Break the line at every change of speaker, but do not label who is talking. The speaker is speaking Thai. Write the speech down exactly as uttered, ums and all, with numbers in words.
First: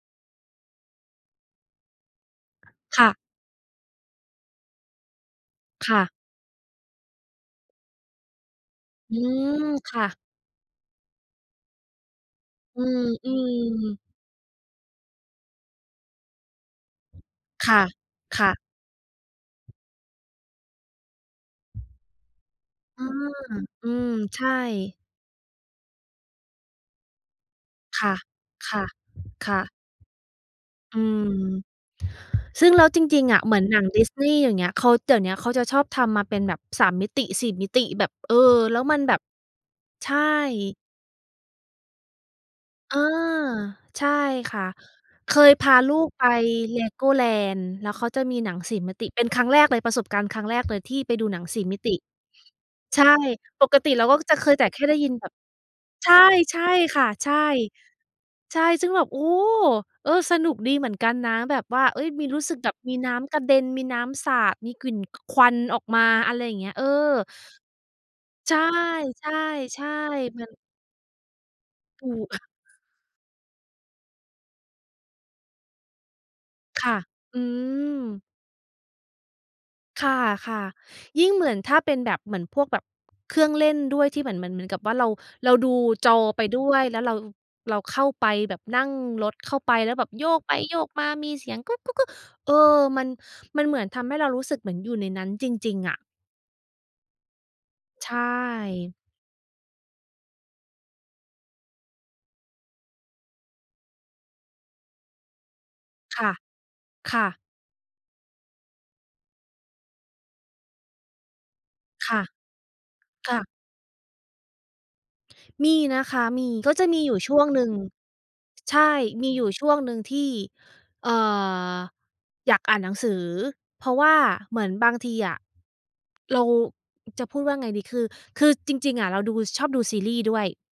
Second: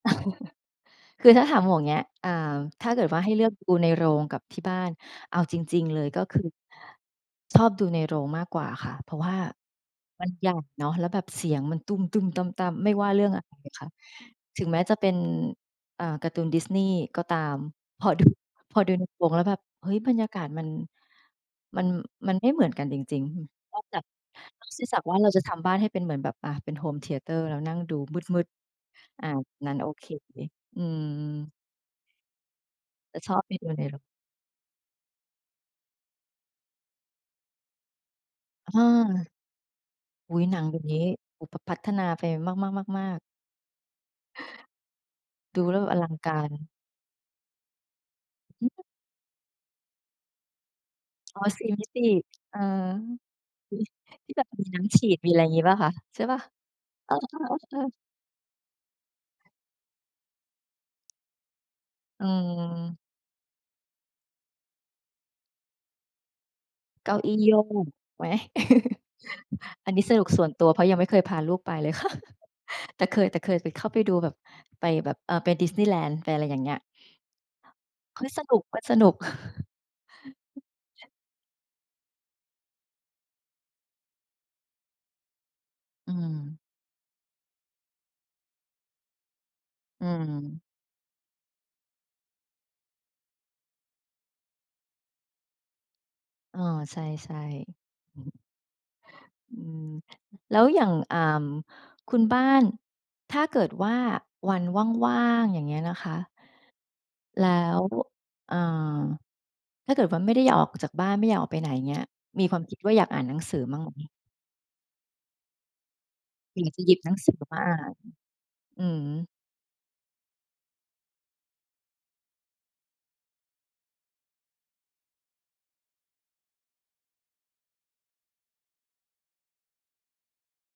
คือถ้าถามหมวกเงี้ย อ่า ถ้าเ
ค
กิ
่
ด
ะ
ว่าให้เลือกดูในโรงกับที่บ้าน เอาจริง
ค
ๆ เ
่
ลย
ะ
ก็คือ ชอบดูในโรงมากกว่าค่ะ เพ
อ
ร
ื
าะว่า
ม ค่ะ
มันใหญ่เนาะ แล้วแบบเสียงมันตุ้ม ๆ ตั้ม
อื
ๆ ไม่ว่าเรื่องอะไรค่ะ
ม ๆ
ถึงแม้จะเป็น อ่า การ์ตูน Disney ก็ตาม
ค่ะ
พอดู
ค่ะ
พอดูในโรงแล้วแบบ เฮ้ย บรรยากาศมัน มัน มันไม่เหมือนกันจ
อื
ริง
ม
ๆ นอ
อ
ก
ื
จาก
ม ใช่
นอกเสียจากว่าเราจะทำบ้านให้เป็นเหมือนแบบ อา เป็นโฮมเทียเตอร์ แล้วนั่งดู
ค่ะ
มืด
ค่ะ
ๆ อ่า
ค่ะ
งั้นโอเค อื
อืม
ม
ซึ่งแล้วจ
แต่
ริง
ช
ๆ อ
อบ
ะ
ไ
เ
ป
หมือ
ด
น
ู
หน
ใน
ัง
โรง
Disney อย่างเงี้ย ด เดี๋ยวเนี้ยเขาจะชอบทำมาเป็นแบบ สาม มิติ สี่ มิติแบบ เออ แล้
อ
วมันแบบ
า
ใช่
อุ๊ย หนังแบบนี้ อ พ พัฒนาไป
อา
มาก ๆ ๆ ๆ
ใช่ค่ะ เคย
ดู
พ
แ
า
ล้วแบ
ล
บ
ู
อลั
ก
ง
ไป
การ
Legoland แล้วเขาจะมีหนัง สี่ มิติเป็นครั้งแรกเลย ประสบการณ์ครั้งแรกเลย ที่ไปดูห
อ
น
๋
ั
อ
ง สี
ส
่
ี่
มิ
มิ
ติ
ติ เออ
ใช่ ป
อุ
ก
๊ย
ติเราก็
ที
จ
่
ะ
แบ
เค
บ
ยแ
ม
ต
ี
่แ
น
ค
้
่ได้
ำฉ
ย
ี
ิน
ด
แบ
มี
บ
อะไรงี้เปล่าคะ?
ใช
ใช่เปล่า?
่ ๆ ค่ะ
อ๋อ
ใช
อ
่
ะฮะ เออ
ใช่ ซึ่งแบบ โอ้ เออ สนุกดีเหมือนกันนะ แบบว่า เฮ้ย ม
อื
ีรู้สึกแบบมี
ม
น้ำกระเด็น มีน้ำสาด มีกลิ่น ควันออกมา อะไรอย่างเงี้ย เออ
เก้าอี้โยก ไหม?
ใช
อ
่
ันนี้สนุ
ๆ
ก
ๆ เห
ส
ม
่
ื
ว
อ
น
น
ตัว เพราะยังไม่เคยพาลูกไป เลย
ถ
ค่
ู
ะ
ก
แต่เคย แต่เคยเข้าไปดูแบบ ไปแบบ อ่า ไป Disneyland ไปอะไรอย่างเงี้ย
ค่ะ อื
เฮ
ม
้ย สนุกก็สนุก
ค่ะ ๆ ยิ่งเหมือนถ้าเป็นแบบ เหมือนพวกแบบเครื่องเล่นด้วย ที่เหมือน เหมือน เหมือนกับว่าเรา เราดู
อ
จ
ื
อไป
ม
ด้วย แล้วเรา เราเข้าไปแบบนั่งรถ เข้าไปแล้ว
อ
แ
ื
บบโยกไป
ม
โยกมา มีเสียงกึก ๆ ๆ เออ มัน มันเหมือนทำให้เรารู้สึกเหมือนอยู่ในนั้นจริง ๆ อะ
อ้อ ใช่
ใช
ๆ
่
อืม แล้วอย่าง อ่า คุณบ้าน ถ้าเกิดว่าวันว่าง ๆ อย่างเงี้ยนะคะ
ค่ะ ค่ะ
แล้ว อ่า ถ้าเกิดว่าไม่ได้อยากออกจากบ้าน ไม่อยากออกไปไหนเงี้ย
ค่ะ
มีความคิดว่าอยากอ่าน
ก
หนัง
ะ
สือบ้างไหม?
มีนะคะ มี
อยา
ก
ก
็
จะ
จะ
หยิ
ม
บ
ี
หน
อย
ั
ู
ง
่
ส
ช
ือ
่
อ
วง
อกม
ห
า
นึ่
อ
ง
่าน
ใช
อื
่ ม
อ
ีอยู่ช่วงหนึ่งที่ เอ่อ อยากอ่าน หนังสือ เพราะว่าเหมือนบางทีอะ เราจะพูดว่าไงดี คือ คือจริง ๆ อะเราดู ชอบดูซีรีส์ด้วย